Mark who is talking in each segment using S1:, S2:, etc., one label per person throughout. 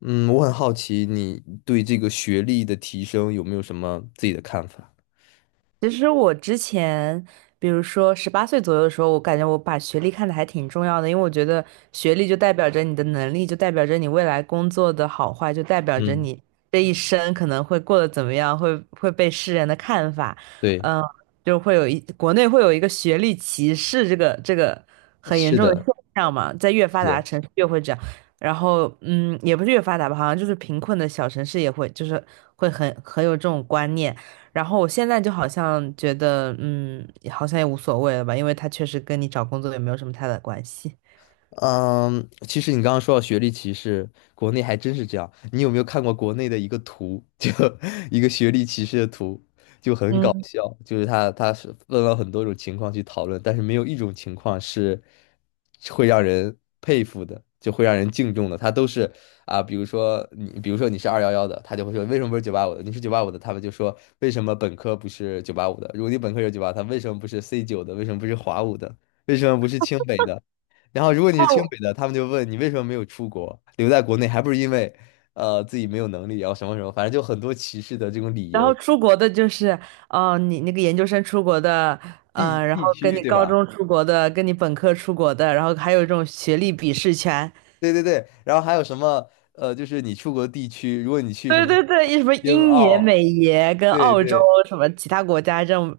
S1: 嗯，我很好奇你对这个学历的提升有没有什么自己的看法？
S2: 其实我之前，比如说十八岁左右的时候，我感觉我把学历看得还挺重要的，因为我觉得学历就代表着你的能力，就代表着你未来工作的好坏，就代表着
S1: 嗯，
S2: 你这一生可能会过得怎么样，会被世人的看法，
S1: 对，
S2: 嗯，就会有一国内会有一个学历歧视这个很严
S1: 是
S2: 重的
S1: 的，
S2: 现象嘛，在越发
S1: 是
S2: 达
S1: 的。
S2: 城市越会这样，然后也不是越发达吧，好像就是贫困的小城市也会，就是会很有这种观念。然后我现在就好像觉得，好像也无所谓了吧，因为他确实跟你找工作也没有什么太大的关系。
S1: 嗯，其实你刚刚说到学历歧视，国内还真是这样。你有没有看过国内的一个图，就一个学历歧视的图，就很搞
S2: 嗯，
S1: 笑。就是他是问了很多种情况去讨论，但是没有一种情况是会让人佩服的，就会让人敬重的。他都是啊，比如说你是211的，他就会说为什么不是九八五的？你是九八五的，他们就说为什么本科不是九八五的？如果你本科是九八，他为什么不是 C9的？为什么不是华五的？为什么不是清北的？然后如果你是清北的，他们就问你为什么没有出国，留在国内，还不是因为自己没有能力，然后什么什么，反正就很多歧视的这种理
S2: 然
S1: 由，
S2: 后出国的就是，哦、你那个研究生出国的，
S1: 地
S2: 然后
S1: 地
S2: 跟
S1: 区
S2: 你
S1: 对
S2: 高
S1: 吧？
S2: 中出国的，跟你本科出国的，然后还有这种学历鄙视权。
S1: 对对对，然后还有什么就是你出国地区，如果你去什
S2: 对
S1: 么
S2: 对对，一什么
S1: 英
S2: 英爷、
S1: 澳，
S2: 美爷跟
S1: 对
S2: 澳洲
S1: 对，
S2: 什么其他国家这种，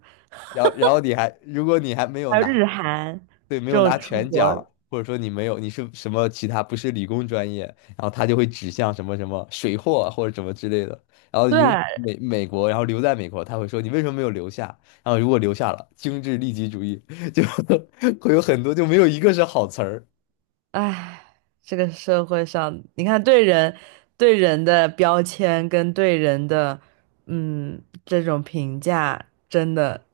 S1: 然后如果你还没有
S2: 还有
S1: 拿。
S2: 日韩
S1: 对，没
S2: 这
S1: 有拿
S2: 种出
S1: 全
S2: 国，
S1: 奖，或者说你没有，你是什么其他不是理工专业，然后他就会指向什么什么水货啊或者什么之类的。然后如
S2: 对，
S1: 美美国，然后留在美国，他会说你为什么没有留下？然后如果留下了，精致利己主义 就会有很多就没有一个是好词儿。
S2: 唉，这个社会上，你看对人的标签跟对人的嗯这种评价，真的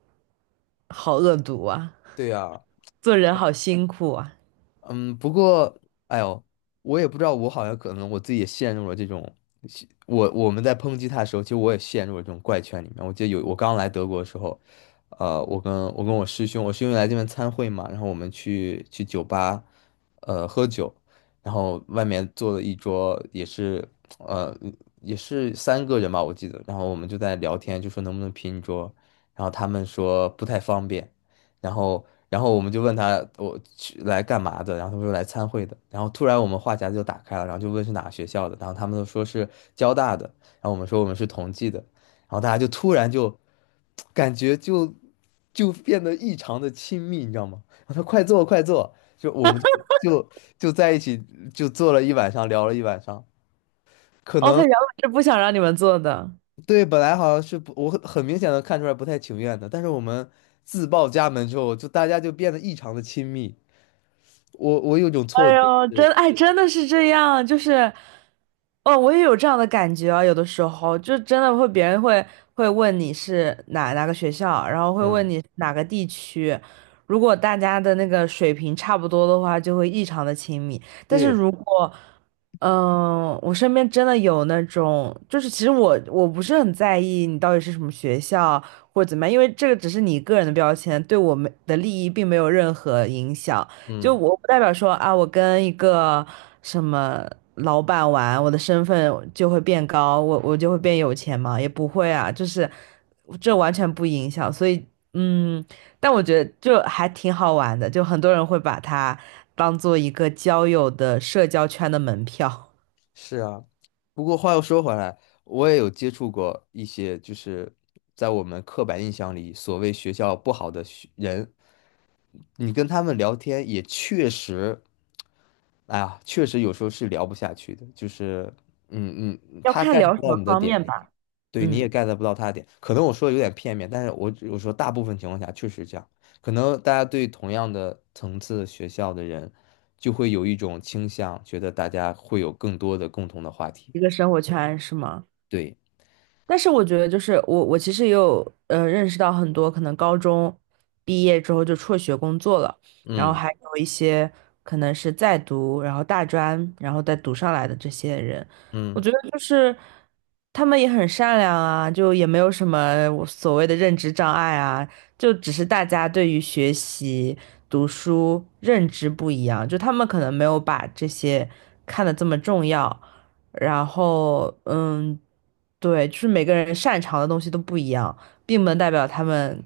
S2: 好恶毒啊！
S1: 对呀，
S2: 做人好辛苦啊！
S1: 嗯，不过，哎呦，我也不知道，我好像可能我自己也陷入了这种，我们在抨击他的时候，其实我也陷入了这种怪圈里面。我记得有我刚来德国的时候，我跟我师兄，我师兄来这边参会嘛，然后我们去酒吧，喝酒，然后外面坐了一桌，呃也是三个人吧，我记得，然后我们就在聊天，就说能不能拼一桌，然后他们说不太方便。然后我们就问他我去来干嘛的，然后他说来参会的，然后突然我们话匣子就打开了，然后就问是哪个学校的，然后他们都说是交大的，然后我们说我们是同济的，然后大家就突然就感觉就变得异常的亲密，你知道吗？然后他快坐快坐，就我们就就在一起就坐了一晚上，聊了一晚上，可
S2: 哦，他
S1: 能。
S2: 原本是不想让你们做的。
S1: 对，本来好像是不，我很明显的看出来不太情愿的，但是我们自报家门之后，就大家就变得异常的亲密。我有种错
S2: 哎
S1: 觉
S2: 呦，
S1: 是，
S2: 真哎，真的是这样，就是，哦，我也有这样的感觉啊，有的时候就真的会，别人会会问你是哪个学校，然后会问
S1: 嗯，
S2: 你哪个地区，如果大家的那个水平差不多的话，就会异常的亲密。但是
S1: 对，
S2: 如果，嗯、我身边真的有那种，就是其实我不是很在意你到底是什么学校或者怎么样，因为这个只是你个人的标签，对我们的利益并没有任何影响。就
S1: 嗯，
S2: 我不代表说啊，我跟一个什么老板玩，我的身份就会变高，我就会变有钱嘛，也不会啊，就是这完全不影响。所以，嗯，但我觉得就还挺好玩的，就很多人会把它当做一个交友的社交圈的门票，
S1: 是啊。不过话又说回来，我也有接触过一些，就是在我们刻板印象里所谓学校不好的学人，你跟他们聊天也确实，哎呀，确实有时候是聊不下去的，就是，
S2: 要
S1: 他
S2: 看
S1: get
S2: 聊
S1: 不
S2: 什
S1: 到
S2: 么
S1: 你的
S2: 方
S1: 点，
S2: 面吧。
S1: 对，你也
S2: 嗯，
S1: get 不到他的点，可能我说的有点片面，但是我说大部分情况下确实这样，可能大家对同样的层次学校的人，就会有一种倾向，觉得大家会有更多的共同的话题。
S2: 一个生活圈是吗？
S1: 对，
S2: 但是我觉得，就是我其实也有认识到很多可能高中毕业之后就辍学工作了，然后
S1: 嗯
S2: 还有一些可能是在读，然后大专，然后再读上来的这些人，我
S1: 嗯
S2: 觉得就是他们也很善良啊，就也没有什么我所谓的认知障碍啊，就只是大家对于学习、读书认知不一样，就他们可能没有把这些看得这么重要。然后，嗯。对，就是每个人擅长的东西都不一样，并不能代表他们，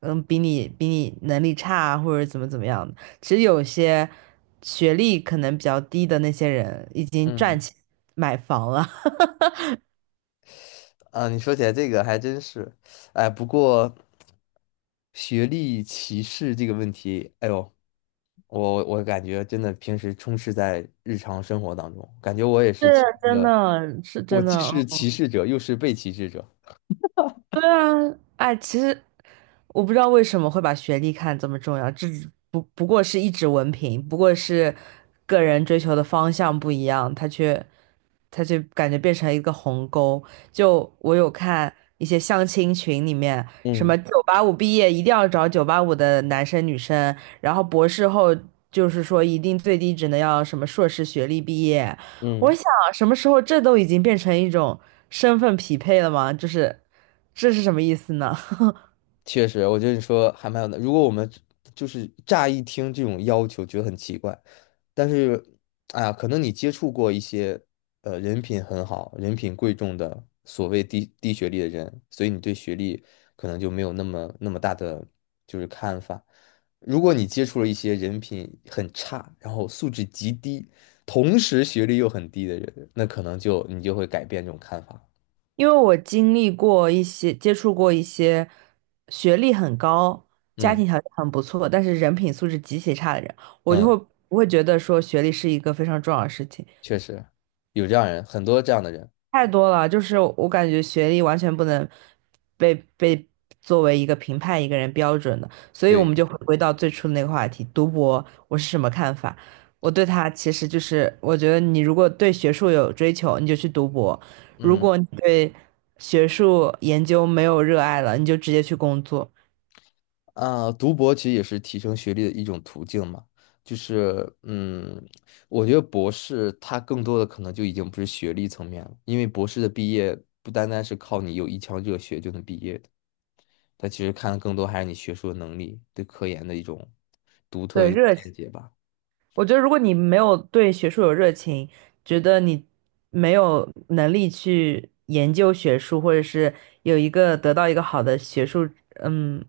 S2: 嗯，比你能力差啊或者怎么样的。其实有些学历可能比较低的那些人，已经赚
S1: 嗯，
S2: 钱买房了，
S1: 啊，你说起来这个还真是，哎，不过学历歧视这个问题，哎呦，我感觉真的平时充斥在日常生活当中，感觉我也 是其
S2: 是
S1: 中
S2: 真
S1: 的，
S2: 的，是
S1: 我
S2: 真
S1: 既是
S2: 的。
S1: 歧视者，又是被歧视者。
S2: 对啊，哎，其实。我不知道为什么会把学历看这么重要，这只不过是一纸文凭，不过是个人追求的方向不一样，他就感觉变成一个鸿沟。就我有看一些相亲群里面，什么
S1: 嗯
S2: 九八五毕业一定要找九八五的男生女生，然后博士后就是说一定最低只能要什么硕士学历毕业。我
S1: 嗯，
S2: 想什么时候这都已经变成一种身份匹配了吗？就是这是什么意思呢？
S1: 确实，我觉得你说还蛮有的。如果我们就是乍一听这种要求，觉得很奇怪，但是，哎呀，可能你接触过一些人品很好、人品贵重的所谓低学历的人，所以你对学历可能就没有那么那么大的就是看法。如果你接触了一些人品很差，然后素质极低，同时学历又很低的人，那可能就你就会改变这种看法。
S2: 因为我经历过一些，接触过一些学历很高、家
S1: 嗯。
S2: 庭条件很不错，但是人品素质极其差的人，我就
S1: 嗯。
S2: 会不会觉得说学历是一个非常重要的事情。
S1: 确实有这样人，很多这样的人。
S2: 太多了，就是我感觉学历完全不能被作为一个评判一个人标准的，所以我们
S1: 对，
S2: 就回归到最初的那个话题，读博我是什么看法？我对它其实就是，我觉得你如果对学术有追求，你就去读博；如
S1: 嗯
S2: 果你对学术研究没有热爱了，你就直接去工作。
S1: 啊，读博其实也是提升学历的一种途径嘛。就是嗯，我觉得博士他更多的可能就已经不是学历层面了，因为博士的毕业不单单是靠你有一腔热血就能毕业的，他其实看的更多还是你学术的能力，对科研的一种独特
S2: 对，
S1: 的
S2: 热
S1: 见解吧。
S2: 我觉得如果你没有对学术有热情，觉得你没有能力去研究学术，或者是有一个得到一个好的学术，嗯，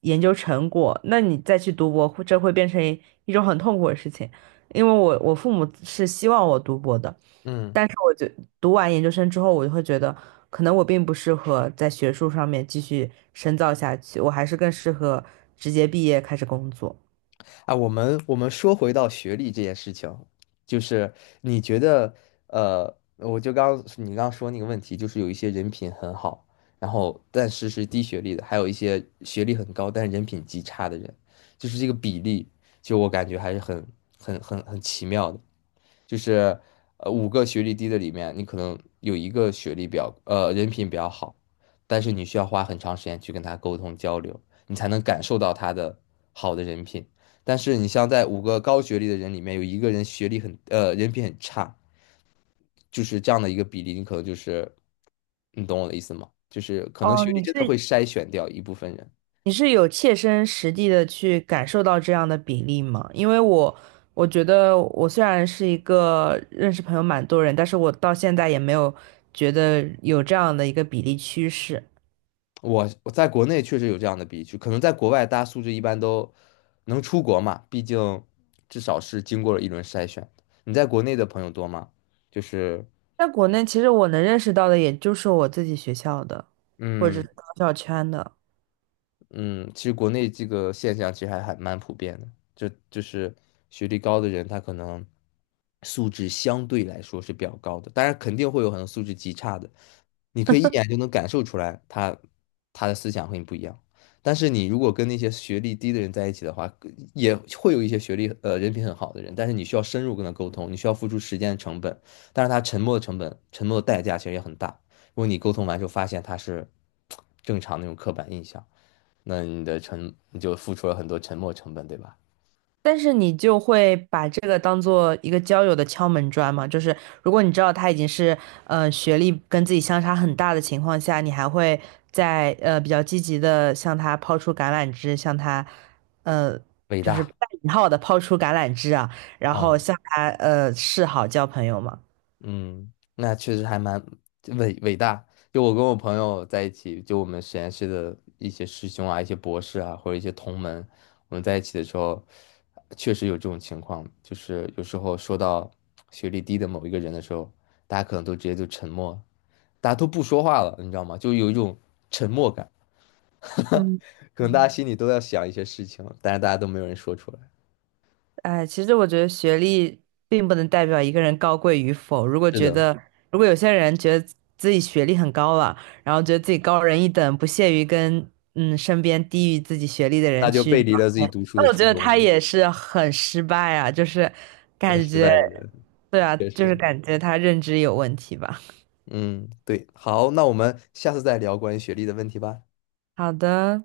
S2: 研究成果，那你再去读博，会变成一种很痛苦的事情。因为我父母是希望我读博的，
S1: 嗯。
S2: 但是我就读完研究生之后，我就会觉得，可能我并不适合在学术上面继续深造下去，我还是更适合直接毕业开始工作。
S1: 啊，我们说回到学历这件事情，就是你觉得，我就刚你刚刚说那个问题，就是有一些人品很好，然后但是是低学历的，还有一些学历很高但是人品极差的人，就是这个比例，就我感觉还是很奇妙的，就是五个学历低的里面，你可能有一个学历比较人品比较好，但是你需要花很长时间去跟他沟通交流，你才能感受到他的好的人品。但是你像在五个高学历的人里面，有一个人学历很人品很差，就是这样的一个比例，你可能就是你懂我的意思吗？就是可能
S2: 哦，
S1: 学历
S2: 你
S1: 真的
S2: 是
S1: 会筛选掉一部分人。
S2: 你是有切身实地的去感受到这样的比例吗？因为我觉得我虽然是一个认识朋友蛮多人，但是我到现在也没有觉得有这样的一个比例趋势。
S1: 我在国内确实有这样的比例，就可能在国外大家素质一般都能出国嘛，毕竟至少是经过了一轮筛选。你在国内的朋友多吗？就是
S2: 在国内，其实我能认识到的也就是我自己学校的，或者
S1: 嗯，
S2: 是高校圈的。
S1: 嗯，其实国内这个现象其实还蛮普遍的，就是学历高的人，他可能素质相对来说是比较高的，当然肯定会有很多素质极差的，你可以一眼就能感受出来他的思想和你不一样。但是你如果跟那些学历低的人在一起的话，也会有一些学历人品很好的人，但是你需要深入跟他沟通，你需要付出时间的成本，但是他沉默的成本、沉默的代价其实也很大。如果你沟通完之后发现他是正常那种刻板印象。那你的沉你就付出了很多沉没成本，对吧？
S2: 但是你就会把这个当做一个交友的敲门砖嘛，就是如果你知道他已经是学历跟自己相差很大的情况下，你还会在比较积极的向他抛出橄榄枝，向他呃
S1: 伟
S2: 就是
S1: 大，
S2: 带引号的抛出橄榄枝啊，然后
S1: 嗯
S2: 向他示好交朋友嘛。
S1: 嗯，那确实还蛮伟大。就我跟我朋友在一起，就我们实验室的一些师兄啊、一些博士啊，或者一些同门，我们在一起的时候，确实有这种情况，就是有时候说到学历低的某一个人的时候，大家可能都直接就沉默，大家都不说话了，你知道吗？就有一种沉默感，
S2: 嗯。
S1: 可能大家心里都要想一些事情，但是大家都没有人说出来。
S2: 哎，其实我觉得学历并不能代表一个人高贵与否。如果
S1: 是
S2: 觉
S1: 的。
S2: 得，如果有些人觉得自己学历很高了，然后觉得自己高人一等，不屑于跟嗯身边低于自己学历的
S1: 他
S2: 人
S1: 就
S2: 去
S1: 背
S2: 聊
S1: 离了自己读书的
S2: 那我觉
S1: 初
S2: 得
S1: 衷
S2: 他
S1: 了。
S2: 也是很失败啊，就是感
S1: 失
S2: 觉，
S1: 败的人，
S2: 对啊，
S1: 确
S2: 就是
S1: 实，
S2: 感觉他认知有问题吧。
S1: 嗯，对，好，那我们下次再聊关于学历的问题吧。
S2: 好的。